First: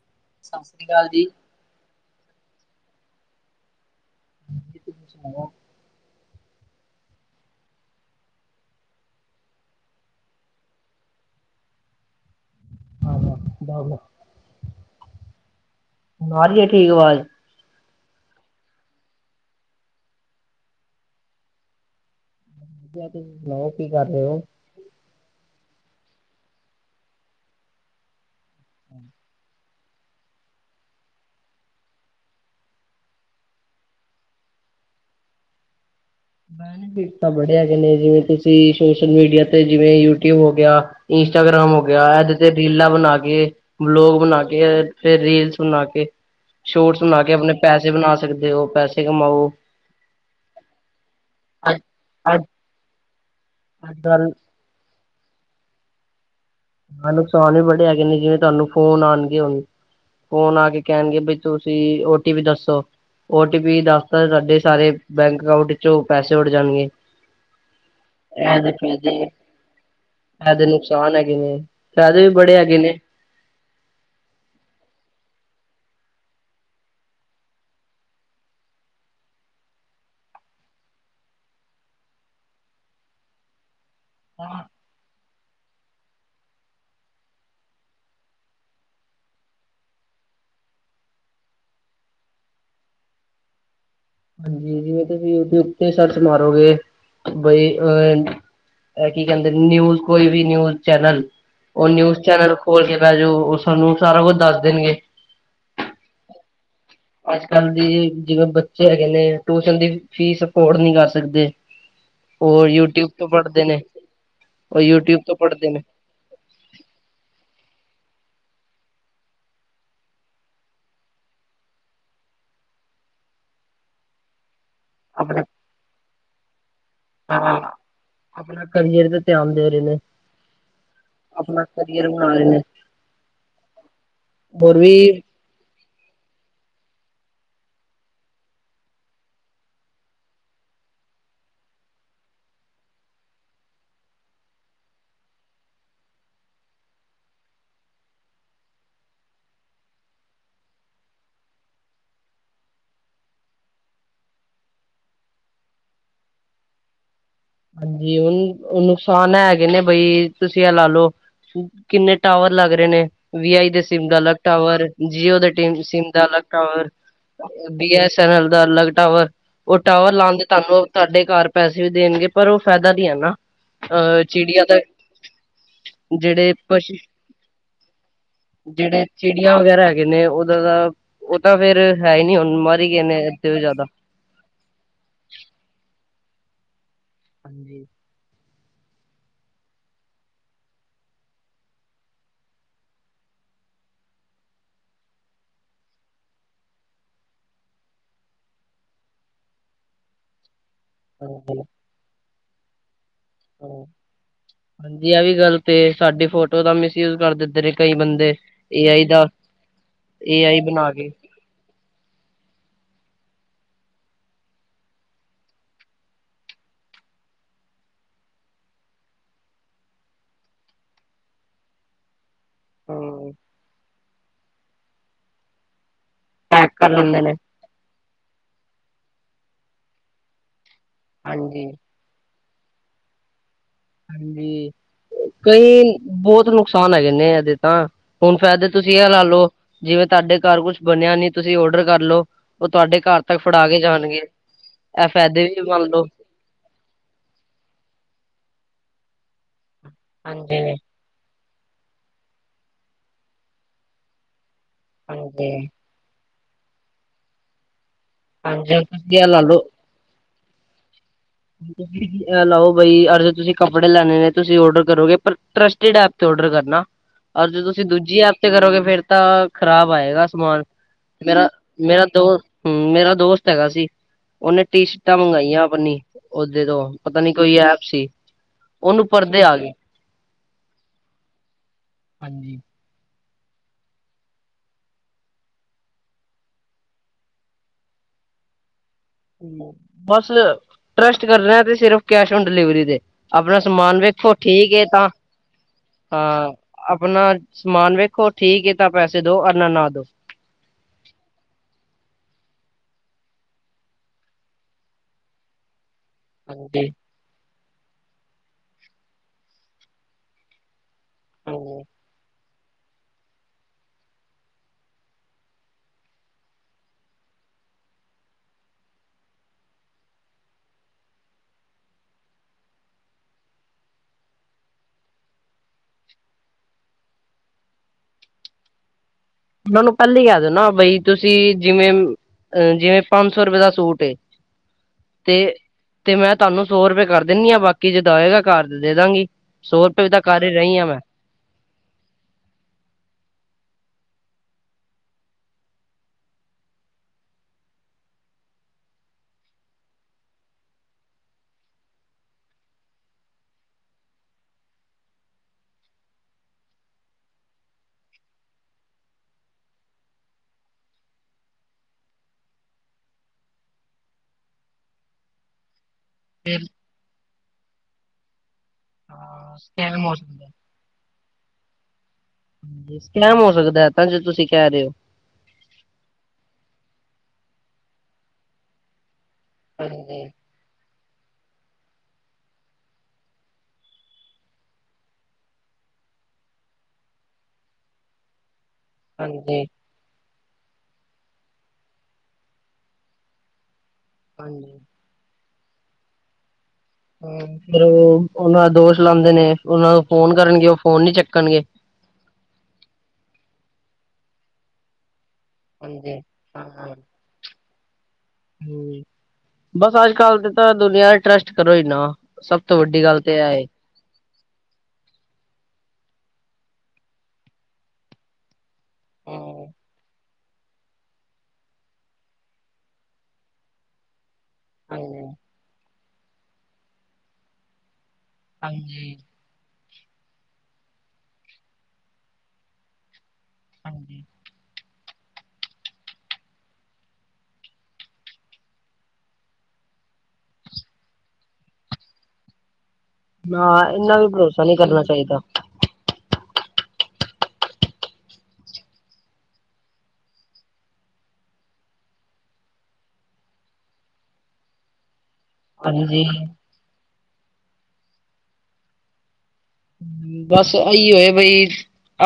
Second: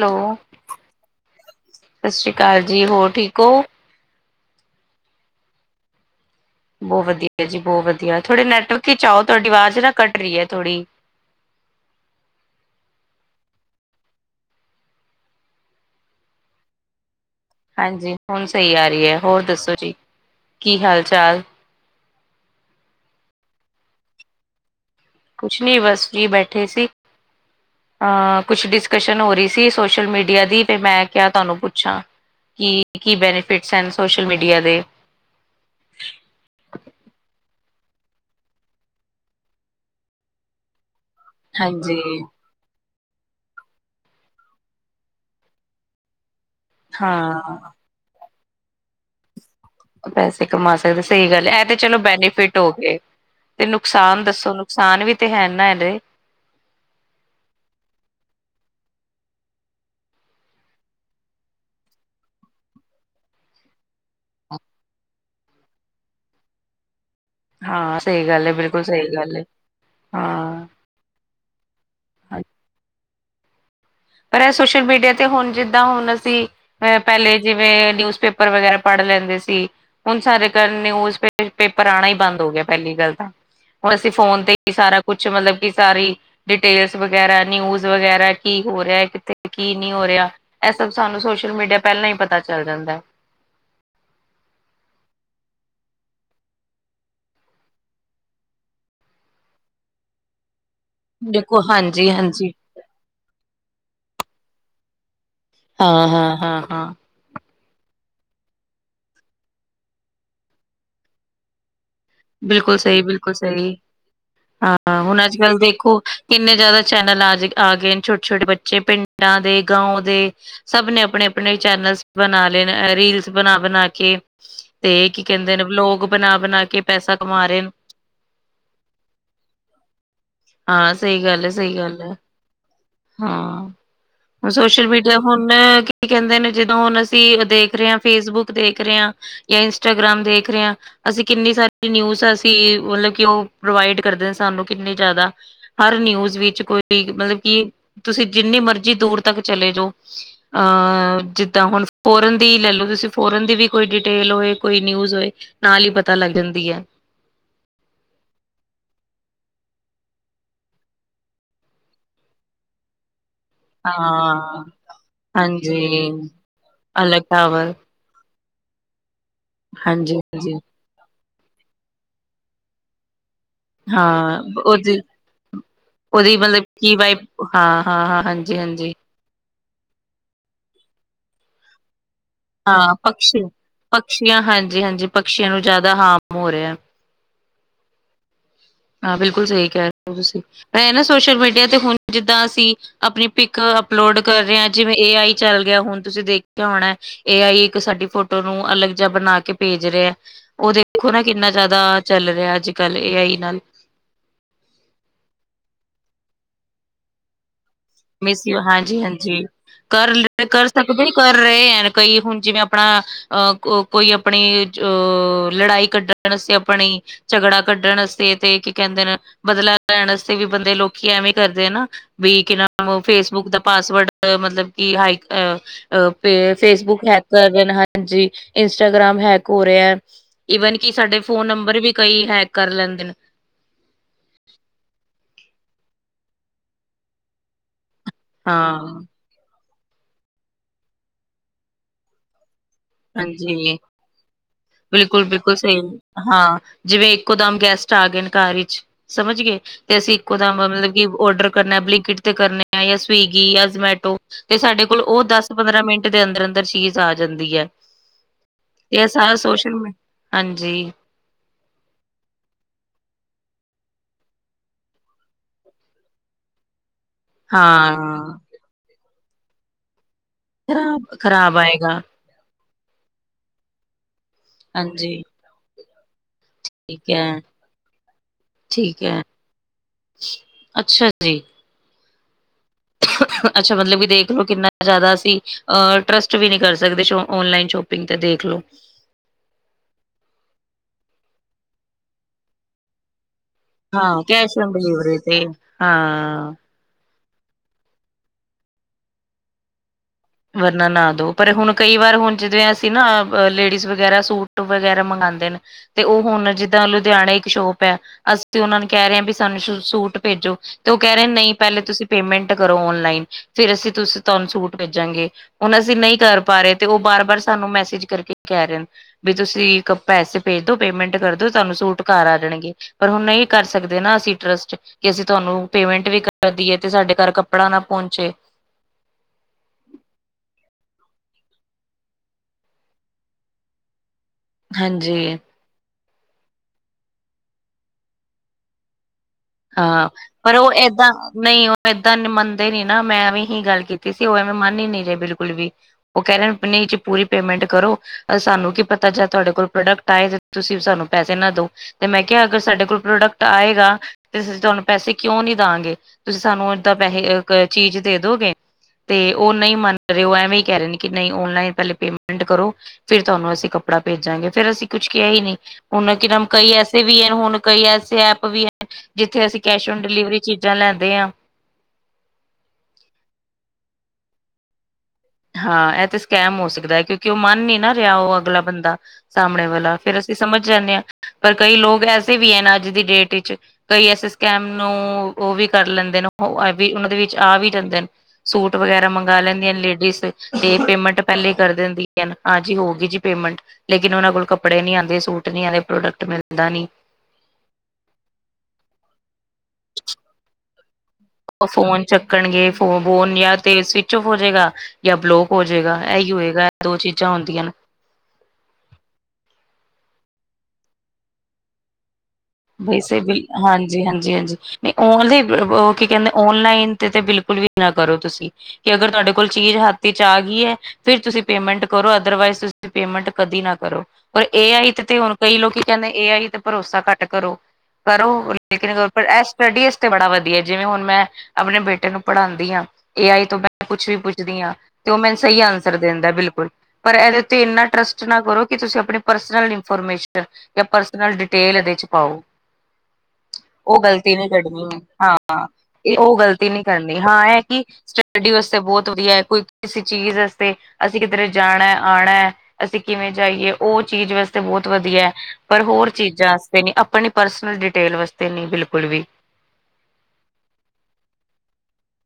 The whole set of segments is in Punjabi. ਹੈਲੋ ਸਤਿ ਸ਼੍ਰੀ ਅਕਾਲ ਜੀ। ਸਤਿ ਸ਼੍ਰੀ ਅਕਾਲ ਜੀ, ਹੋਰ ਠੀਕ ਓ? [unintelligible] ਬਹੁਤ ਵਧੀਆ ਜੀ ਬਹੁਤ ਵਧੀਆ, ਥੋੜੇ ਨੈਟਵਰਕ 'ਚ ਆਓ ਤੁਹਾਡੀ ਆਵਾਜ਼ ਨਾਂ ਕੱਟ ਰਹੀ ਐ ਥੋੜੀ। [unintelligible] ਹੁਣ ਆ ਰਹੀ ਏ, ਠੀਕ ਅਵਾਜ਼? ਹਾਂਜੀ, ਹੁਣ ਸਹੀ ਆ ਰਹੀ ਆ, ਹੋਰ ਦੱਸੋ ਜੀ, ਕੀ ਹਾਲ-ਚਾਲ? ਵਧੀਆ, ਤੁਸੀਂ ਸੁਣਾਓ ਕੀ ਕਰ ਰਹੇ ਓ? ਕੁਛ ਨੀ ਬਸ ਜੀ ਬੈਠੇ ਸੀ, ਅਹ ਕੁਛ ਡਿਸਕਸ਼ਨ ਹੋ ਰਹੀ ਸੀ ਸੋਸ਼ਲ ਮੀਡੀਆ ਦੀ, ਤੇ ਮੈਂ ਕਿਹਾ ਤੁਹਾਨੂੰ ਪੁੱਛਾਂ। ਕੀ, ਕੀ ਬੈਨੀਫਿਟਸ ਹਨ, ਸੋਸ਼ਲ-ਮੀਡੀਆ ਦੇ? ਬੈਨੀਫਿਟ ਤਾਂ ਬੜੇ ਹੈਗੇ ਨੇਂ ਜਿਵੇਂ ਤੁਸੀਂ, ਸੋਸ਼ਲ-ਮੀਡੀਆ ਤੇ ਜਿਵੇਂ ਯੂਟਿਊਬ ਹੋਗਿਆ ਇੰਸਟਾਗ੍ਰਾਮ ਹਾਂਜੀ। ਹੋਗਿਆ, ਐਦ ਦੇ ਰੀਲਾਂ ਬਣਾਕੇ, ਬਲੋਗ ਬਣਾਕੇ, ਫੇਰ ਰੀਲਸ ਬਣਾਕੇ ਸ਼ੋਰਟਸ ਬਣਾਕੇ, ਅਪਣੇ ਹਾਂ, ਪੈਸੇ ਬਣਾ ਸਕਦੇ ਓ, ਪੈਸੇ ਕਮਾਓ। ਪੈਸੇ ਕਮਾ ਸਕਦੇ ਸਹੀ ਗੱਲ ਏ, ਐ ਤੇ ਅੱਜ ਚਲੋ ਅੱਜ ਬੈਨੀਫਿਟ ਹੋਗਿਏ, ਤੇ ਅੱਜ ਨੁਕਸਾਨ ਕੱਲ ਦੱਸੋ ਨੁਕ ਸਾਨ ਵੀ ਤੇ ਹੈ ਨਾਂ, ਇਹਦੇ? ਹਾਂ, ਨੁਕਸਾਨ ਵੀ ਬੜੇ ਹੈਗੇ ਨੇਂ ਜਿਵੇਂ ਤੁਹਾਨੂੰ ਫੋਨ ਆਣਗੇ ਹੁਨ। ਫੋਨ ਆਕੇ ਕਹਿਣਗੇ ਬਈ ਤੁਸੀਂ, ਓਟੀਪੀ ਦੱਸੋ? ਓ ਟੀ ਪੀ ਦੱਸਤਾ ਸਾਡੇ ਸਾਰੇ, ਬੈਂਕ ਅਕਾੰਊਂਟ'ਚੋਂ ਪੈਸੇ ਉੱਡ ਜਾਣਗੇ। ਹਾਂ ਸਹੀ ਐ ਗੱਲ ਹੈ, ਇਹਦੇ ਬਿਲਕੁਲ ਸਹੀ ਫਾਇਦੇ, ਗੱਲ ਹੈ, ਐ ਹਾਂ। ਦੇ ਨੁਕਸ ਸਾਨ ਹੈਗੇ ਨੇਂ, ਫਾਇਦੇ ਵੀ ਬੜੇ ਹੈਗੇ ਨੇਂ। ਪਰ ਇਹ ਸੋਸ਼ਲ-ਮੀਡੀਆ ਤੇ ਹੁਣ, ਜਿੱਦਾਂ ਹੁਣ ਅਸੀਂ ਅ-ਪਹਿਲੇ ਜਿਵੇਂ, ਨਿਊਜ਼ਪੇਪਰ ਵਗੈਰਾ ਪੜ੍ਹ ਲੈਂਦੇ ਸੀ। ਹੁਣ ਸਾਰੇ ਘਰ ਨਿਊਜ਼ ਪੇ ਪੇਪਰ ਆਣਾ ਈ ਬੰਦ ਓ ਗਿਆ ਪਹਿਲੀ ਗੱਲ ਤਾਂ ਹੁਣ ਅਸੀਂ ਫੋਨ ਤੇ ਈ ਸਾਰਾ ਕੁਛ ਮਤਲਬ ਕਿ ਸਾਰੀ, ਡਿਟੇਲਸ ਵਗੈਰਾ ਨਿਊਜ ਵਗੈਰਾ ਕੀ ਹੋ ਰਿਆ ਕਿੱਥੇ ਕੀ ਨੀ ਹੋ ਰਿਆ, ਏਹ ਸਭ ਸਾਨੂੰ ਸੋਸ਼ਲ ਮੀਡੀਆ ਪਹਿਲਾਂ ਈ ਪਤਾ ਚੱਲ ਜਾਂਦੈ। ਹਾਂਜੀ, ਜਿਵੇਂ ਤੁਸੀਂ ਯੂ-ਟਿਊਬ ਤੇ ਸਰਚ ਮਾਰੋਗੇ ਬਈ ਅ ਅ ਕੀ ਕਹਿੰਦੇ ਨੇ ਨਿਊਜ ਕੋਈ ਵੀ ਨਿਊਜ ਚੈਨਲ, ਦੇਖੋ ਉਹ ਹਾਂਜੀ ਨਿਊਜ ਹਾਂਜੀ ਚੈਨਲ ਖੋਲ ਕੇ ਪੈ ਜੋ ਓ ਸਾਨੂੰ ਸਾਰਾ ਕੁੱਝ ਦੱਸ ਦੇਣਗੇ। ਹਾਂ ਹਾਂ ਹਾਂ ਹਾਂ। ਅੱਜ-ਕੱਲ ਦੀ, ਜਿਵੇਂ ਬੱਚੇ ਹੈਗੇ ਨੇ ਟੂਸ਼ਨ ਦੀ ਫੀਸ ਅਫੋਰਡ ਨਈ ਕਰ ਸਕਦੇ। ਉਹ ਬਿਲਕੁਲ ਸਈ ਯੂਟਿਊਬ ਤੋਂ ਬਿਲਕੁਲ ਪੜ੍ਹਦੇ ਸਈ, ਨੇ ਉਹ ਹਾਂ ਯੂਟਿਊਬ ਹੁਣ ਤੋਂ ਅੱਜ ਕੱਲ ਪੜ੍ਹਦੇ ਨੇ। ਵੇਖੋ ਕਿੰਨੇ ਜ਼ਿਆਦਾ ਚੈਨਲ ਆਜ ਆ ਗਏ ਨੇ ਛੋਟੇ-ਛੋਟੇ ਬੱਚੇ ਪਿੰਡਾਂ ਦੇ ਗਾਉਂ ਦੇ ਸਭ ਨੇ ਅਪਣੇ-ਅਪਣੇ ਚੈਨਲਸ ਬਣਾ ਲੇ ਨੇ ਰੀਲਜ਼ ਬਨਾ-ਬਨਾ ਕੇ। ਤੇ ਕੀ ਆਪਣੇ ਕਹਿੰਦੇ ਨੇ ਲੋਗ ਬਣਾ-ਬਣਾ ਕੇ ਪੈਸਾ ਕਮਾ ਰਹੇ ਹਾਂ, ਨੇ ਅਪਣਾ ਕਰੀਅਰ ਤੇ ਧਿਆਨ ਦੇ ਰਏ ਨੇ। ਹਾਂ ਸਈ ਗੱਲ ਐ ਆਪਣਾ ਸਈ ਗੱਲ ਕਰੀਅਰ ਐ, ਬਣਾ ਰਹੇ ਨੇ। ਹਾਂ ਹੁਣ ਹੋਰ ਸੋਸ਼ਲ ਵੀ ਮੀਡੀਆ ਹੁਣ ਮੈਂ ਕੀ ਕਹਿੰਦੇ ਨੇ ਜਦੋਂ ਹੁਣ ਅਸੀਂ ਦੇਖ ਰਏ ਆ ਫੇਸਬੁੱਕ ਦੇਖ ਰਏ ਆ ਜਾਂ ਇੰਸਟਾਗ੍ਰਾਮ ਦੇਖ ਰਏ ਆਂ ਅਸੀਂ ਕਿੰਨੀ ਸਾਰੀ ਨਿਊਜ਼ ਅਸੀਂ ਮਤਲਬ ਕਿ ਉਹ ਪ੍ਰੋਵਾਈਡ ਕਰਦੇ ਸਾਨੂੰ ਕਿੰਨੀ ਜ਼ਿਆਦਾ ਹਰ ਨਿਊਜ਼ ਵਿੱਚ ਕੋਈ ਮਤਲਬ ਕਿ, ਤੁਸੀਂ ਜਿੰਨੀ ਮਰਜ਼ੀ ਦੂਰ ਤੱਕ ਚਲੇ ਜੋ ਅ ਜਿੱਦਾਂ ਹੁਣ ਫੋਰਨ ਦੀ ਈ ਲੈ ਲੋ ਤੁਸੀਂ ਫੋਰਨ ਦੀ ਵੀ ਕੋਈ ਡਿਟੇਲ ਹੋਏ ਕੋਈ ਨਿਊਜ ਹੋਏ। ਨਾਲ ਈ ਪਤਾ ਲੱਗ ਜਾਂਦੀ ਐ। ਹਾਂਜੀ, ਹੁਣ ਨੁਕਸਾਨ ਹੈਗੇ ਨੇ ਬਈ ਤੁਸੀਂ ਏਹ ਲਾ ਲੋ ਕਿੰਨੇ ਟਾਵਰ ਲੱਗ ਰਏ ਨੇ। ਵੀ ਆਈ ਦੇ ਸਿੰਮ ਦਾ ਅਲਗ ਹਾਂ ਟਾਵਰ, ਜੀਓ ਦੇ ਟਿਮ ਹਾਂਜੀ ਸਿਮ ਦਾ ਅਲਗ ਟਾਵਰ ਅਲੱਗ ਟਾਵਰ ਬੀ [unintelligible] ਚੈਨਲ ਦਾ ਅਲੱਗ ਟਾਵਰ, ਉਹ ਟਾਵਰ ਹਾਂਜੀ ਲਾਣਦੇ ਹਾਂਜੀ ਤੁਆਨੂੰ ਤੁਆਡੇ ਘਰ ਪੈਸੇ ਵੀ ਦੇਣਗੇ। ਪਰ ਉਹ ਫੈਦਾ ਨੀ ਐ ਨਾ। ਅਹ ਹਾਂ, ਚਿੜੀਆਂ ਦਾ ਉਹਦੀ ਓਦੀ ਜਿਹੜੇ ਮਤਲਬ ਪਸ਼ ਕੀ ਵਾਈ, ਹਾਂ ਹਾਂ ਹਾਂ, ਹਾਂਜੀ-ਹਾਂਜੀ। ਜਿਹੜੇ ਚਿੜੀਆਂ ਵਗੈਰਾ ਹੈਗੇ ਨੇ ਉਹਦਾ ਦਾ ਓ ਤਾਂ ਫੇਰ ਹੈ ਈ ਨਈ ਹੁਣ ਮਰ ਈ ਹਾਂ ਗਏ ਨੇ ਪਕਸ਼ੀ ਅੱਧੇ ਤੋਂ ਜ਼ਿਆਦਾ। ਪਕਸ਼ੀਆਂ ਹਾਂਜੀ-ਹਾਂਜੀ, ਪਕਸ਼ੀਆਂ ਨੂੰ ਜ਼ਿਆਦਾ ਹਾਮ ਹੋ ਰਿਆ। ਹਾਂਜੀ। ਹਾਂ, ਬਿਲਕੁਲ ਸਈ ਕਹਿ ਰਏ ਓ ਤੁਸੀਂ, ਐਂ ਨਾ ਸੋਸ਼ਲ-ਮੀਡੀਆ ਤੇ ਹੁਣ ਜਿੱਦਾਂ ਅਸੀਂ ਆਪਣੀ ਪਿੱਕ ਅਪਲੋਡ ਕਰ ਰਏ ਆਂ ਜਿਵੇਂ ਏ ਆਈ ਚੱਲ ਗਿਆ ਹੁਣ ਤੁਸੀਂ ਦੇਖਿਆ ਹੋਣੈ ਏ ਆਈ ਇੱਕ ਸਾਡੀ ਫੋਟੋ ਨੂੰ ਅਲਗ ਜਿਆ ਬਣਾ ਕੇ ਭੇਜ ਰਿਆ ਓਦੇ ਦੇਖੋ ਨਾ ਕਿੰਨਾ ਹਾਂਜੀ ਜ਼ਿਆਦਾ ਚੱਲ ਰਿਆ ਅੱਜ-ਕੱਲ ਏ ਆਈ ਨਾਲ। ਹਾਂਜੀ, ਆਹ ਵੀ ਗੱਲ ਤੇ ਸਾਡੀ ਫੋਟੋ ਦਾ ਮਿਸ-ਯੂਜ਼ ਕਰ ਦਿੰਦੇ ਨੇ। ਕਈ ਬੰਦੇ ਮਿਸ ਯੂ ਏ ਆਈ ਦਾ ਹਾਂਜੀ-ਹਾਂਜੀ, ਕਰ ਏ ਲੇਂ ਆਈ ਕਰ ਬਣਾ ਸਕਦੇ ਕੇ ਨਈ ਕਰ ਕਰ ਰਏ ਐ ਕਈ ਹੁਣ ਜਿਵੇਂ ਆਪਣਾ ਅ ਕੋ ਕੋਈ ਆਪਣੀ ਅ ਲੜਾਈ ਕੱਢਣ ਅਸਤੇ ਅਪਣੀ ਝਗੜਾ ਕੱਢਣ ਅਸਤੇ ਤੇ ਕੀ ਕਹਿੰਦੇ ਨੇ ਬਦਲਾ ਲੈਣ ਆਸਤੇ ਵੀ ਬੰਦੇ ਲੋਕੀ ਐਵੇਂ ਈ ਕਰਦੇ ਐ ਨਾ ਵਈ ਕ ਹੂੰ ਫੇਸਬੁਕ ਦਾ ਪਾਸਵਰਡ ਮਤਲਬ ਕਿ ਹਾਈਕ ਅ ਹੈਕ ਕਰ ਫੇਸਬੁਕ ਲੈਂਦੇ ਹੈਕ ਕਰ ਰਏ ਨੇ ਹਾਂਜੀ, ਇੰਸਟਾਗ੍ਰਾਮ ਹੈਕ ਹੋ ਰਿਆ। ਈਵਨ ਕਿ ਸਾਡੇ ਫੋਨ ਹਾਂਜੀ ਨੰਬਰ ਵੀ ਕਈ ਹੈਕ ਕਰ ਲੈਂਦੇ ਨੇ। ਹਾਂਜੀ, ਕਈ ਬੋਤ ਨੁਕਸਾਨ ਹੈਗੇ ਨੇ ਇਹਦੇ ਤਾਂ ਹੁਣ ਫੈਦੇ ਹਾਂ ਤੁਸੀਂ ਇਹ ਲਾ ਲੋ ਜਿਵੇਂ ਤੁਆਡੇ ਘਰ ਕੁਛ ਬਣਿਆ ਨੀ ਤੁਸੀਂ ਔਡਰ ਕਰਲੋ। ਓ ਤੁਆਡੇ ਘਰ ਤੱਕ ਹਾਂਜੀ ਫੜਾ ਕੇ ਜਾਣਗੇ, ਏਹ ਫੈਦੇ ਬਿਲਕੁਲ-ਬਿਲਕੁਲ ਵੀ ਸਹੀ ਮੰਨ ਲੋ। ਹਾਂ, ਜਿਵੇਂ ਇੱਕੋ-ਦਮ ਗੈਸਟ ਆ ਗਏ ਨੇ ਘਰ ਵਿਚ, ਸਮਝ ਗਏ ਤੇ ਅਸੀਂ ਇੱਕੋ-ਦਮ ਹਾਂਜੀ ਮਤਲਬ ਔਡਰ ਕਰਨਾ ਬਿੰਲੀਕਿਟ ਤੇ ਕਰਨਾ ਆ ਜਾਂ ਸਵੀਗੀ ਜਾਂ ਜਮੈਟੋ ਤੇ ਸਾਡੇ ਕੋਲ ਓ ਹਾਂਜੀ ਦਸ-ਪੰਦਰਾਂ ਮਿੰਟ ਦੇ ਅੰਦਰ-ਅੰਦਰ ਚੀਜ਼ ਆ ਜਾਂਦੀ ਐ। ਹਾਂਜੀ ਏ ਤੁਸੀਂ ਇਹ ਸਾਰਾ ਲਾ ਸੋਸ਼ਲ ਮੀ, ਹਾਂਜੀ। ਲਓ ਬਾਈ ਅੱਜ ਤੁਸੀਂ ਕੱਪੜੇ ਲੈਣੇ ਨੇ, ਤੁਸੀਂ ਔਡਰ ਕਰੋਗੇ, ਪਰ ਟਸਟਡ ਐ ਔਡਰ ਕਰਨਾ, ਔਰ ਜੇ ਤੁਸੀਂ ਦੂਜੀ ਐਪ ਹਾਂ ਤੇ ਕਰੋਗੇ, ਫੇਰ ਤਾਂ ਖ਼ਰਾਬ ਆਏਗਾ। ਸਮਾਨ, ਮੇਰਾ ਖ਼ਰਾਬ-ਖ਼ਰਾਬ ਆਏਗਾ -ਮੇਰਾ ਦੋ ਹਮ ਮੇਰਾ ਦੋਸਤ ਹੈਗਾ ਸੀ, ਉਹਨੇ ਟੀ ਸ਼ੀਟਾਂ ਹਾਂਜੀ ਮੰਗਾਈਆਂ ਆਪਨੀ ਓਦੇ ਤੋਂ, ਠੀਕ ਪਤਾ ਨੀ ਹੈ ਕੋਈ ਐਪ ਸੀ। ਠੀਕ ਉਹਨੂੰ ਹੈ, ਪਰਦੇ ਆ ਗਏ ਅੱਛਾ ਜੀ। ਹਾਂਜੀ [inaudible] ਅੱਛਾ, ਮਤਲਬ ਕਿ ਦੇਖ ਲਓ ਕਿੰਨਾ ਜ਼ਿਆਦਾ, ਅਸੀਂ ਅਹ ਟਰਸਟ ਵੀ ਨਹੀਂ ਕਰ ਸਕਦੇ, ਔਨਲਾਈਨ ਸ਼ੋਪ ਪਿੰਤਾਂ ਦੇਖਲੋ। ਬਸ ਟਰਸਟ ਕਰ ਰਹੇ ਤੇ ਸਿਰਫ, ਕੇਸ਼ ਔਨ ਡਿਲੀਵਰੀ ਦੇ। ਆਪਣਾ, ਸਮਾਨ ਹਾਂ ਵੇਖੋ ਕੈਸ਼ ਔਨ ਠੀਕ ਤਾਂ, ਡਿਲੀਵਰੀ ਤੇ ਹਾਂ। ਆਪਣਾ ਸਮਾਨ ਵੇਖੋ, ਠੀਕ ਏ ਤਾਂ ਪੈਸੇ ਦੋ, ਆਨਾ ਨਾ ਦੋ। ਵਰਨਾ ਨਾ ਦੋ, ਪਰ ਹੁਣ ਕਈ ਵਾਰ ਹੁਣ ਜਿਵੇਂ, ਅਸੀਂ ਨਾ ਲੇਡੀਜ਼ ਵਗੈਰਾ ਸੂਟ ਵਗੈਰਾ, ਮੰਗਵਾਉਂਦੇ ਨੇ, ਤੇ ਉਹ ਹੁਣ ਜਿੱਦਾਂ, ਹਾਂਜੀ ਲੁਧਿਆਣਾ ਇੱਕ ਸ਼ੋਪ ਹੈ, ਅਸੀਂ ਉਹਨਾ ਨੂੰ ਕਹਿ ਰਹੇ ਹਾਂ ਵੀ, ਸਾਨੂੰ ਸੂਟ ਭੇਜੋ। ਤੇ ਉਹ, ਕਹਿ ਰਹੇ ਨਹੀਂ ਪਹਿਲੇ ਤੁਸੀਂ ਪੇਮੈਂਟ ਕਰੋ ਔਨਲਾਈਨ, ਫੇਰ ਅਸੀਂ ਤੁਸੀਂ ਤੁਹਾਨੂੰ ਸੂਟ ਭੇਜਾਂਗੇ, ਹੁਣ ਅਸੀਂ ਨਹੀਂ ਕਰ ਪਾ ਰਹੇ, ਤੇ ਉਹ ਬਾਰ ਬਾਰ ਸਾਨੂੰ ਮੈਸੇਜ ਕਰਕੇ ਕਹਿ ਰਹੇ ਵੀ ਤੁਸੀਂ, ਇੱਕ ਪੈਸੇ ਭੇਜ ਦਿਉ ਪੇਮੈਂਟ ਕਰ ਦੌ, ਤੁਹਾਨੂੰ ਸੂਟ ਘਰ ਆ ਜਾਣਗੇ। ਪਰ ਉਹ, ਨਹੀਂ ਕਰ ਸਕਦੇ ਨਾ ਅਸੀਂ, ਟਰੱਸਟ। ਕਿ ਅਸੀਂ ਤੁਹਾਨੂੰ, ਪੇਮੈਂਟ ਵੀ ਕਰਦੀਏ ਤੇ ਸਾਡੇ ਘਰ, ਕੱਪੜਾ ਨਾ ਪਹੁੰਚੇ। ਉਹਨਾਂ ਨੂੰ, ਪਹਿਲੀ ਕਹਿ ਦੌ ਨਾ, ਬਈ ਤੁਸੀਂ ਜਿਵੇਂ- ਜਿਵੇਂ ਪੰਜ ਸੌ ਰੁਪਏ ਦਾ ਸੂਟ ਏ ਹਾਂਜੀ ਤੇ -ਤੇ ਮੈਂ ਤੁਹਾਨੂੰ ਸੌ ਰੁਪਏ ਕਰ ਦਿੰਦੀ ਹਾਂਬਾਕੀ ਜਿੱਦਾਂ ਆਏਗਾ ਘਰ ਦੇ ਦਾਂਗੀ। ਸੌ ਰੁਪਏ ਹਾਂ, ਵੀ ਤਾਂ ਕਰ ਹੀ ਪਰ ਉਹ ਰਹੀ ਹਾਂ ਮੈਂ ਏਦਾਂ ਨਹੀਂ ਏਦਾਂ ਮੰਨਦੇ ਨੀ ਨਾ ਮੈਂ ਵੀ ਹੀ ਗੱਲ ਕੀਤੀ ਸੀ। ਉਹ ਐਵੇਂ ਮੰਨ ਹੀ ਨੀ ਰਹੇ, ਬਿਲਕੁਲ ਵੀ ਉਹ ਕਹਿ ਰਿਹੇ, ਚ ਪੂਰੀ ਪੇਮੈਂਟ ਕਰੋ। ਸਾਨੂੰ ਕੀ ਪਤਾ, ਜਦ ਤੁਹਾਡੇ ਕੋਲ ਪ੍ਰੋਡਕਟ ਆਏ, ਤੁਸੀਂ ਸਾਨੂੰ ਪੈਸੇ ਨਾ ਦਓ। ਤੇ ਮੈਂ ਕਿਹਾ, ਅਗਰ ਸਾਡੇ ਕੋਲ ਪ੍ਰੋਡਕਟ ਆਏਗਾ ਤੇ ਅਸੀਂ ਤੁਹਾਨੂੰ ਪੈਸੇ ਕਿਉਂ ਨਈ ਦਾਂਗੇ, ਤੁਸੀਂ ਸਾਨੂੰ ਏਦਾਂ ਪੈਸੇ ਚੀਜ਼ ਦੇ ਦੋਗੇ ਤੇ ਉਹ ਨਹੀਂ ਮੰਨ ਰਹੇ, ਉਹ ਐਵੇਂ ਹੀ ਕਹਿ ਰਹੇ ਨੇ ਕਿ, ਨਹੀਂ ਓਨਲਾਈਨ ਪਹਿਲੇ ਪੇਮੈਂਟ ਕਰੋ। ਫਿਰ ਤੁਹਾਨੂੰ ਅਸੀਂ ਕੱਪੜਾ ਭੇਜਾਂਗੇ, ਫੇਰ ਅਸੀਂ ਕੁਛ ਕਿਹਾ ਹੀ ਨਹੀਂ, ਉਹਨਾਂ ਕਈ ਐਸੇ ਵੀ ਹੈ ਹੁ, ਣ ਕਈ ਐਸੇ ਐਪ ਵੀ ਜਿੱਥੇ ਅਸੀਂ, ਕੈਸ਼ ਔਨ ਸਕੈਮ ਹੋ ਡਿਲੀਵਰੀ ਸਕਦਾ ਚੀਜ਼ਾਂ ਲੈਂਦੇ ਹਾਂ। ਸਕੇਮ ਹੋ ਸਕਦਾ ਹੈ ਤਾਂ, ਜੋੇ ਤੁਸੀਂ ਕਹਿ ਰਹੇ ਹੋ। ਹਾਂ ਇਹ ਤੇ ਸਕੈਮ ਹੋ ਸਕਦਾ ਹੈ, ਕਿਉਂਕਿ, ਉਹ ਮਨ ਨੀ ਨਾ ਰਿਹਾ ਉਹ, ਅਗਲਾ ਬੰਦਾ ਸਾਹਮਣੇ ਵਾਲਾ, ਫੇਰ ਹਾਂਜੀ ਅਸੀਂ ਸਮਝ ਜਾਂਦੇ ਹਾਂ, ਪਰ ਕਈ ਲੋਕ ਐਸੇ ਵੀ ਐ ਅੱਜ, ਦੀ ਡੇਟ ਵਿੱਚ ਕਈ ਐਸੇ, ਸਕੈਮ ਨੂੰ ਉਹ ਵੀ ਕਰ ਲੈਂਦੇ ਨੇ, ਉਹ ਵੀ ਉਹਨਾਂ ਦੇ ਵਿੱਚ ਆ ਵੀ, ਜਾਂਦੇ ਨੇ ਸੂਟ ਵਗੈਰਾ ਮੰਗਵਾ, ਹਾਂਜੀ ਲੈਂਦੀਆਂ ਲੇਡੀਜ਼ ਤੇ ਪੇਮੈਂਟ ਪਹਿਲੇ ਕਰ ਦਿੰਦੀ ਹੈ, ਹਾਂਜੀ ਹੋਗੀ ਜੀ ਪੇਮੈਂਟ ਲੇਕਿਨ, ਉਹਨਾਂ ਕੋਲ ਹਾਂਜੀ ਕੱਪੜੇ ਨੀ ਆਉਂਦੇ, ਸੂਟ ਨਹੀਂ ਆਉਂਦੇ ਪ੍ਰੋਡਕਟ, ਮਿਲਦਾ ਨਈ। ਹਾਂ ਫਿਰ ਉਹ ਉਹਨਾਂ ਦਾ ਦੋਸ਼ ਲਾਉਂਦੇ ਨੇ, ਉਹਨਾਂ ਨੂੰ ਫੋਨ ਕਰਨਗੇ ਉਹ ਫੋਨ ਨੀ, ਚੱਕਣਗੇ ਫੋਨ ਚੱਕਣਗੇ ਫੋ ਫੋਨ, ਜਾ ਤੇ ਸਵਿੱਚ ਔਫ ਹੋ ਜਾਏਗਾ। ਜਾਂ ਬਲੋਕ ਹੋ ਜੇਗਾ, ਹਾਂਜੀ ਇਹੀ ਹੋਏਗਾ ਦੋ ਚੀਜ਼ਾਂ ਹੋੰਦੀਆਂ। ਹਂ ਬਸ, ਅੱਜ-ਕਲ ਤੇ ਤਾਂ ਦੁਨੀਆਂ ਤੇ ਟਰਸਟ ਕਰੋ ਈ ਨਾ। ਸਭ ਤੋਂ ਵੱਡੀ ਗੱਲ ਤੇ ਐ ਏ ਜੀ ਹਾਂਜੀ ਹਾਂਜੀ। ਨੀਂ ਓ ਕੀ ਕੈਂਦੇ ਓਨਲਾਈਨ ਤੇ, ਤੇ ਬਿਲਕੁਲ ਵੀ ਨਾ ਕਰੋ ਤੁਸੀਂ। ਕਿ ਅਗਰ ਤੁਆਡੇ ਕੋਲ ਹਮ ਚੀਜ਼ ਹੱਥ ਇ ਚ ਆ ਗੀ ਐ, ਫਿਰ ਤੁਸੀਂ ਪੇਮੈਂਟ ਕਰੋ। ਅਦਰਵਾਈਜ਼ ਤੁਸੀਂ ਪੇਮੈਂਟ ਕਦੀ ਨਾ ਕਰੋ। ਪਰ ਏ ਆਈ ਤੇ ਹਾਂਜੀ ਹੁਣ ਕਈ ਲੋਕੀ ਕੈਂਦੇ, ਏ ਆਈ ਤੇ ਭਰੋਸਾ ਘੱਟ ਕਰੋ। ਕਰੋ ਹਾਂਜੀ, [unintelligible] ਸਟੱਡੀਜ਼ ਤੇ ਬੜਾ ਵਧੀਆ, ਜਿਵੇਂ ਹੁਣ ਮੈਂ ਆਪਣੇ ਬੇਟੇ ਨੂੰ ਪੜ੍ਹਾਂਦੀ ਆਂ ਏ ਆਈ ਤੋਂ ਮੈਂ ਕੁਛ ਵੀ ਹਾਂਜੀ। ਪੁੱਛਦੀ ਆਂ ਤੇ ਓ ਮੈਨੂੰ ਸਈ ਆਂਨਸਰ ਦੇੰਦਾ ਬਿਲਕੁਲ। ਪਰ ਏਦੇ ਤੇ ਇਨ੍ਹਾਂ ਟਰਸਟ ਨਾ ਕਰੋ ਕਿ ਤੁਸੀਂ ਆਪਣੇ ਪਰਸਨਲ ਇਨਫੋਰਮੇਸ਼ਨ ਜਾਂ ਪਰਸਨਲ ਡਿਟੇਲ ਏਦੇ ਚ ਪਾਓ। ਨਾ ਓ ਇੰਨਾ ਵੀ ਗਲਤੀ ਨਈਂ ਭਰੋਸਾ ਨਹੀਂ ਕਢਨੀ। ਕਰਨਾ ਚਾਹੀਦਾ। ਹਾਂ, ਓ ਗ਼ਲਤੀ ਨੀਂ ਕਰਨੀ ਹਾਂ ਏ ਕਿ ਸਟੱਡੀ ਵਾਸਤੇ ਬੋਤ ਵਧੀਆ ਐ। ਕੋਈ ਕਿਸੇ ਚੀਜ਼ ਅਸਤੇ, ਅਸੀਂ ਕਿਧਰੇ ਜਾਣਾ-ਆਣਾ। ਅਸੀਂ ਕਿਵੇਂ ਜਾਈਏ ਓ ਚੀਜ਼ ਵਾਸਤੇ ਬੋਤ ਵਧੀਆ। ਪਰ ਹੋਰ ਹਾਂਜੀ, ਚੀਜ਼ਾਂ ਆਸਤੇ ਨੀਂ ਆਪਣੀ ਪਰਸਨਲ ਡਿਟੇਲ ਵਾਸਤੇ ਨੀਂ ਬਿਲਕੁਲ ਵੀ। ਬਸ ਅਈ ਓ ਏ ਬਈ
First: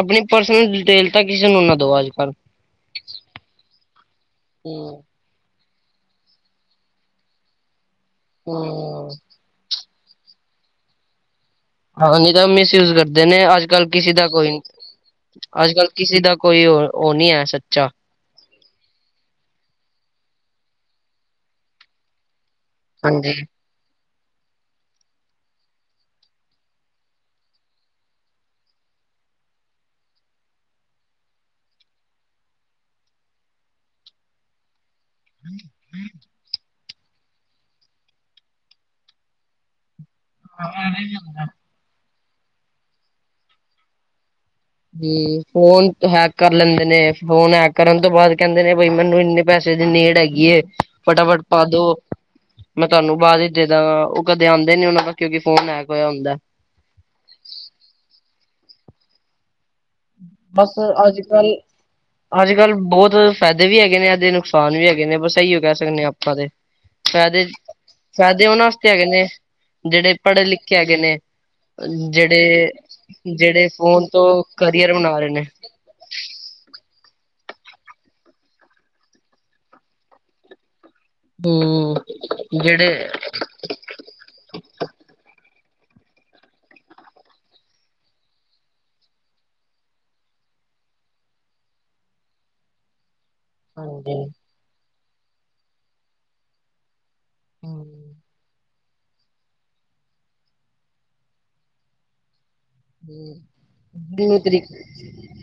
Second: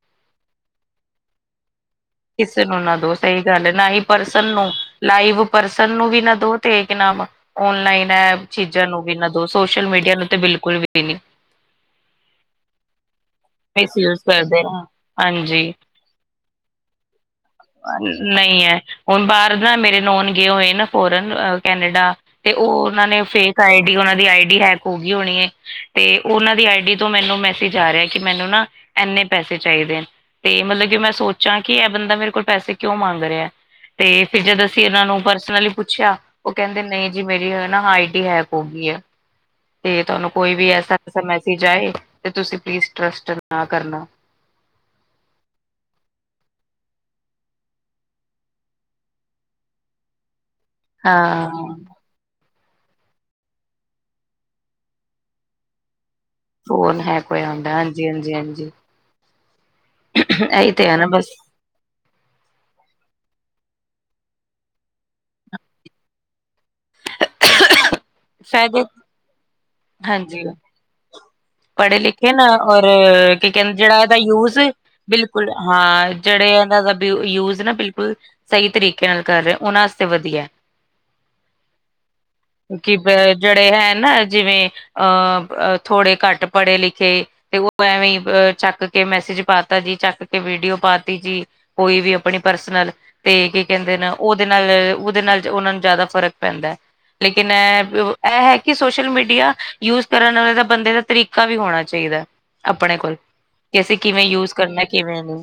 ਆਪਣੀ ਪਰਸਨਲ ਡਿਟੇਲ ਤਾਂ ਕਿਸੇ ਨੂੰ ਨਾ ਦੋ ਅੱਜ। ਕੱਲ। ਕਿਸੇ ਨੂੰ ਨਾਂ ਦੋ। ਸਈ ਗੱਲ ਐ, ਨਾ ਈਂ ਪਰਸਨ ਨੂੰ ਲਾਈਵ ਪਰਸਨ ਨੂੰ ਵੀ ਨਾ ਦੋ ਤੇ ਕਿ ਨਾਂਮ ਓਨਲਾਈਨ ਐ ਚੀਜ਼ਾਂ ਨੂੰ ਵੀ ਨਾ ਸੋਸ਼ਲ ਮੀਡੀਆ ਨੂੰ ਤੇ ਬਿਲਕੁਲ ਵੀ ਨੀਂ। ਹਾਂ ਨਈਂ ਤਾਂ ਮਿਸਯੂਜ ਕਰਦੇ ਨੇਂ, ਅੱਜ-ਕਲ ਕਿਸੇ ਮਿਸਯੂਜ ਦਾ ਕੋਈ ਨੀਂ। ਕਰਦੇ ਹਾਂਜੀ ਅੱਜ ਕੱਲ ਕਿਸੇ ਦਾ ਕੋਈ ਓ, ਓ ਨੀਂ ਐ ਸੱਚਾ। ਨਈਂ ਐ, ਹੁਣ ਬਾਰ ਨਾ ਮੇਰੇ ਨੋਨ ਗਏ ਹੋਏ ਨਾ ਫੋਰਨ ਕੈਨੇਡਾ ਤੇ ਓ ਓਨ੍ਹਾਂ ਨੇ ਹਾਂਜੀ ਫੇਕ ਆਈ ਡੀ, ਓਨ੍ਹਾਂ ਦੀ ਆਈ ਡੀ ਹੈਕ ਹੋ ਗੀ ਹੋਣੀ ਏ ਤੇ ਓਨਾਂ ਦੀ ਆਈਡ ਤੋਂ ਮੈਨੂੰ ਮੈਸੇਜ ਆ ਰਿਆ ਕਿ ਮੈਨੂੰ ਨਾ ਇੰਨੇ ਪੈਸੇ ਚਾਈਦੇ। ਤੇ ਮਤਲਬ ਕਿ ਮੈਂ ਸੋਚਾਂ ਕਿ ਏ ਬੰਦਾ ਮੇਰੇ ਕੋਲ ਪੈਸੇ ਕਿਉਂ ਮੰਗ ਰਿਆ ਤੇ ਫਿਰ ਜਦ ਅਸੀਂ ਓਨਾਂ ਨੂੰ ਪਰਸਨਲੀ ਪੁੱਛਿਆ, ਓ ਕੈਂਦੇ ਨਈਂ ਜੀ ਮੇਰੀ ਨਾ ਆਈਡੀ ਹੈਕ ਹੋ ਗੀ ਐ ਤੇ ਤਾਨੂੰ ਕੋਈ ਵੀ ਐਸਾ-ਵ ਐਸਾ ਮੈਸੇਜ ਆਏ ਤੇ ਤੁਸੀਂ ਪਲੀਜ਼ ਟਰਸਟ ਨਾ ਕਰਨਾ। ਫੋਨ ਹੈਕ ਕਰ ਲੈਂਦੇ ਨੇ, ਫੋਨ ਹੈਕ ਕਰਨ ਤੋਂ ਬਾਅਦ ਕੈਂਦੇ ਨੇ ਬਈ ਮੈਨੂੰ ਇੰਨੇ ਪੈਸੇ ਦੀ ਨੀੜ ਹੈਗੀ ਏ ਫਟਾਫਟ ਹਾਂ ਪਾ ਦੋ। ਮੈਂ ਤੁਆਨੂੰ ਪਾਦੀ ਜਿਦਾਂ ਓ ਕਦੇ ਆਂਦੇ ਨੀ ਓਨਾਂ ਦਾ ਕਿਉਂਕਿ ਫੋਨ ਹੈਕ ਹੋਇਆ ਹੁੰਦਾ। ਫੋਨ ਹੈਕ ਹੋਇਆ ਹੁੰਦਾ ਹਾਂਜੀ, ਹਾਂਜੀ, ਹਾਂਜੀ। ਇਹੀ ਬਸ ਤੇ ਹੈ ਨਾ ਬਸ ਅੱਜ-ਕਲ। ਅੱਜ-ਕਲ ਬੋਤ ਫੈਦੇ ਵੀ ਹੈਗੇ ਨੇ ਏਦੇ, ਨੁਕਸਾਨ ਵੀ ਹੈਗੇ ਨੇ, ਬਸ ਇਉ ਕੈਅ ਸਕਣੇ ਆਪਾਂ ਤੇ। ਫੈਦੇ, ਫੈਦੇ ਓਨਾਂ ਸ਼ਾਇਦ ਵਾਸਤੇ ਹੈਗੇ ਨੇ, ਜੇੜੇ ਹਾਂਜੀ ਪੜ੍ਹੇ ਲਿਖੇ ਹੈਗੇ ਨੇ। ਪੜ੍ਹੇ ਲਿਖੇ ਨਾ ਜਿਹੜੇ ਔਰ, ਕੀ ਜਿਹੜੇ ਕੈਂਦੇ ਜੇੜਾ ਫੋਨ ਏਦਾ ਤੋਂ ਯੂਜ਼ ਕਰੀਅਰ ਬਣਾ ਰਹੇ ਨੇ ਬਿਲਕੁਲ ਹਾਂ, ਜੇੜੇ ਓਨਾਂ ਦਾ ਬ ਯੂਜ਼ ਨਾਂ ਬਿਲਕੁਲ ਸਈ ਤਰੀਕੇ ਨਾਲ ਕਰ ਰੇ, ਓਨਾਂ ਵਾਸਤੇ ਵਧੀਆ। ਹਂ। ਕਿ ਬ ਜੇੜੇ ਹੈ ਨਾ ਜਿਵੇਂ ਅ ਥੋੜੇ ਘੱਟ ਪੜ੍ਹੇ ਲਿਖੇ ਤੇ ਓ ਐਵੇਂ ਈਂ ਚੱਕ ਕੇ ਮੈਸੇਜ ਪਾਤਾ ਜੀ, ਚੱਕ ਕੇ ਵੀਡੀਓ ਪਾਤੀ ਜੀ। ਕੋਈ ਵੀ ਆਪਣੀ ਪਰਸਨਲ ਤੇ ਕੀ ਕੈਂਦੇ ਨੇ ਹਾਂਜੀ ਓਦੇ ਨਾਲ, ਓਦੇ ਨਾਲ ਓਨਾਂ ਨੂੰ ਜ਼ਿਆਦਾ ਫ਼ਰਕ ਪੈਂਦਾ। ਮੈ ਹੂੰ, ਬੇ ਬ ਏ ਹੈ ਕਿ ਸੋਸ਼ਲ ਮੀਡੀਆ ਯੂਜ਼ ਕਰਨ ਆਲੇ ਦਾ, ਬੰਦੇ ਦਾ ਤਰੀਕਾ ਵੀ ਹੋਣਾ ਚਾਈਦਾ। ਆਪਣੇ ਕੋਲ ਕਿ ਅਸੀਂ ਕਿਵੇਂ ਜਿਹਨੂੰ ਯੂਜ਼ ਤਰੀਕ ਕਰਨਾ, ਕਿਵੇਂ ਨਈਂ।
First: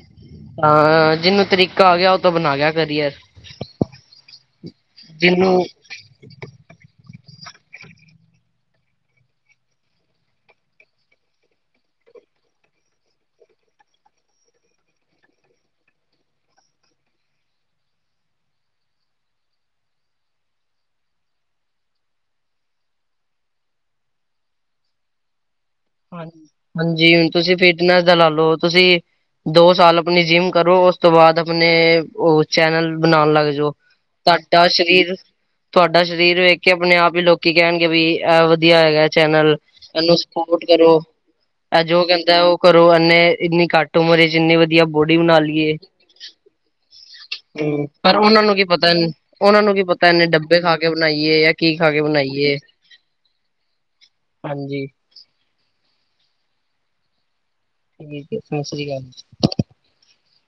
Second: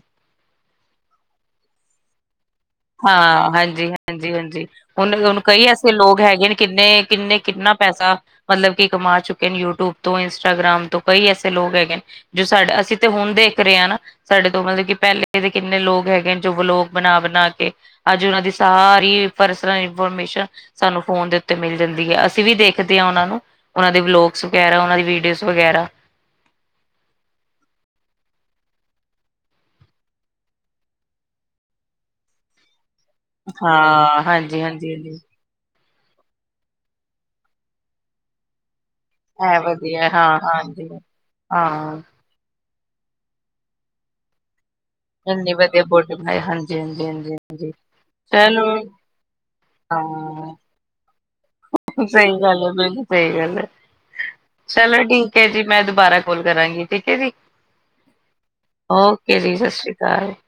ਹਾਂ ਜਿਹਨੂੰ ਤਰੀਕਾ ਆ ਗਿਆ ਉਹ ਤੋਂ ਬਣਾ ਗਿਆ ਕਰੀਅਰ ਹਾਂ ਹਾਂਜੀ, ਹਾਂਜੀ, ਹਾਂਜੀ ਉਹਨੇ ਤੇ ਉਹਨੂੰ ਜਿਹਨੂੰ ਕਹੀਐ ਕਿ ਲੋਕ ਹੈਗੇ ਨੇ ਕਿੰਨੇ, ਕਿਨੇ, ਕਿੰਨਾ ਪੈਸਾ ਮਤਲਬ ਕਿ ਕਮਾ ਚੁੱਕੇ ਨੇ ਯੂਟਿਊਬ ਤੋਂ, ਇੰਸਟਾਗ੍ਰਾਮ ਤੋਂ, ਕਈ ਐਸੇ ਲੋਕ ਹੈਗੇ। ਜੋ ਸਾਡਾ, ਅਸੀਂ ਤੇ ਹੁਣ ਦੇਖ ਰਹੇ ਹਾਂ ਨਾ। ਸਾਡੇ ਤੋਂ ਮਤਲਬ ਕਿ ਪਹਿਲੇ ਦੇ ਕਿੰਨੇ ਲੋਕ ਹੈਗੇ ਨੇ। ਜੋ ਬਲੋਗ ਬਣਾ, ਬਣਾ ਕੇ ਅੱਜ ਉਹਨਾਂ ਦੀ ਸਾਰੀ ਪਰਸਨਲ ਇਨਫੋਰਮੇਸ਼ਨ ਸਾਨੂੰ ਫੋਨ ਦੇ ਉਤੇ ਮਿਲ ਜਾਂਦੀ ਏ। ਅਸੀਂ ਵੀ ਦੇਖਦੇ ਹਾਂ ਉਹਨਾਂ ਨੂੰ ਉਹਨਾਂ ਦੇ ਵਲੋਗਸ ਵਗੈਰਾ, ਉਹ ਦੀ ਵੀਡੀਓਜ਼ ਵਗੈਰਾ। ਹਾਂ ਹਾਂਜੀ ਹੁਣ ਤੁਸੀਂ ਫਿਟਨੈਸ ਦਾ ਲਾ ਲਓ ਤੁਸੀਂ ਦੋ ਸਾਲ ਆਪਣੀ ਜਿਮ ਕਰੋ। ਉਸ ਤੋਂ ਬਾਅਦ ਆਪਣੇ ਉਹ ਚੈਨਲ, ਬਣਾਉਣ ਲੱਗ ਜਓ ਹਾਂ ਹਾਂਜੀ ਤਾਂਡਾ ਹਾਂਜੀ ਸਰੀਰ ਹਾਂਜੀ ਤੁਹਾਡਾ ਸਰੀਰ ਵੇਖ ਕੇ ਆਪਣੇ ਆਪ ਹੀ ਲੋਕੀ ਕਹਿਣਗੇ। ਬਈ‌ ਇਹ ਵਧੀਆ ਹੈਗਾ ਚੈਨਲ ਹੈ ਵਧੀਆ ਇਹਨੂੰ ਹਾਂ ਸਪੋ ਸਧੋਟ ਹਾਂਜੀ ਕਰੋ, ਇਹ ਹਾਂ ਜੋ ਕਹਿੰਦਾ ਉਹ ਕਰੋ, ਇਨੇ ਇੰਨੀ ਘੱਟ ਉਮਰ ਚ ਇੰਨੀ ਵਧੀਆ ਬੋਡੀ ਬਣਾ ਇੰਨੀ ਲਈਏ, ਵਧੀਆ ਬੋਡੀ ਬਣਾਈ ਹਾਂਜੀ ਹਾਂਜੀ ਹਾਂਜੀ ਹਾਂਜੀ ਪਰ ਉਹਨਾਂ ਨੂੰ ਕੀ ਚਲੋ ਪਤਾ ਉਹਨਾਂ ਨੂੰ ਕੀ ਪਤਾ, ਇੰਨੇ ਹਾਂ ਡੱਬੇ ਖਾ ਕੇ ਬਣਾਈਏ ਯਾ ਸਹੀ ਗੱਲ ਹੈ, ਬਿਲਕੁਲ ਸਹੀ ਗੱਲ ਹੈ, ਹਾਂਜੀ ਚਲੋ ਠੀਕ। ਓਕੇ ਜੀ, ਮੈਂ ਦੁਬਾਰਾ ਕੋਲ ਕਰਾਂਗੀ, ਠੀਕ ਏ ਜੀ, ਠੀਕ ਹੈ ਸਤਿ ਸ੍ਰੀ ਅਕਾਲ ਓਕੇ ਜੀ ਸਤਿ ਸ਼੍ਰੀ ਤਾਂ [inaudible]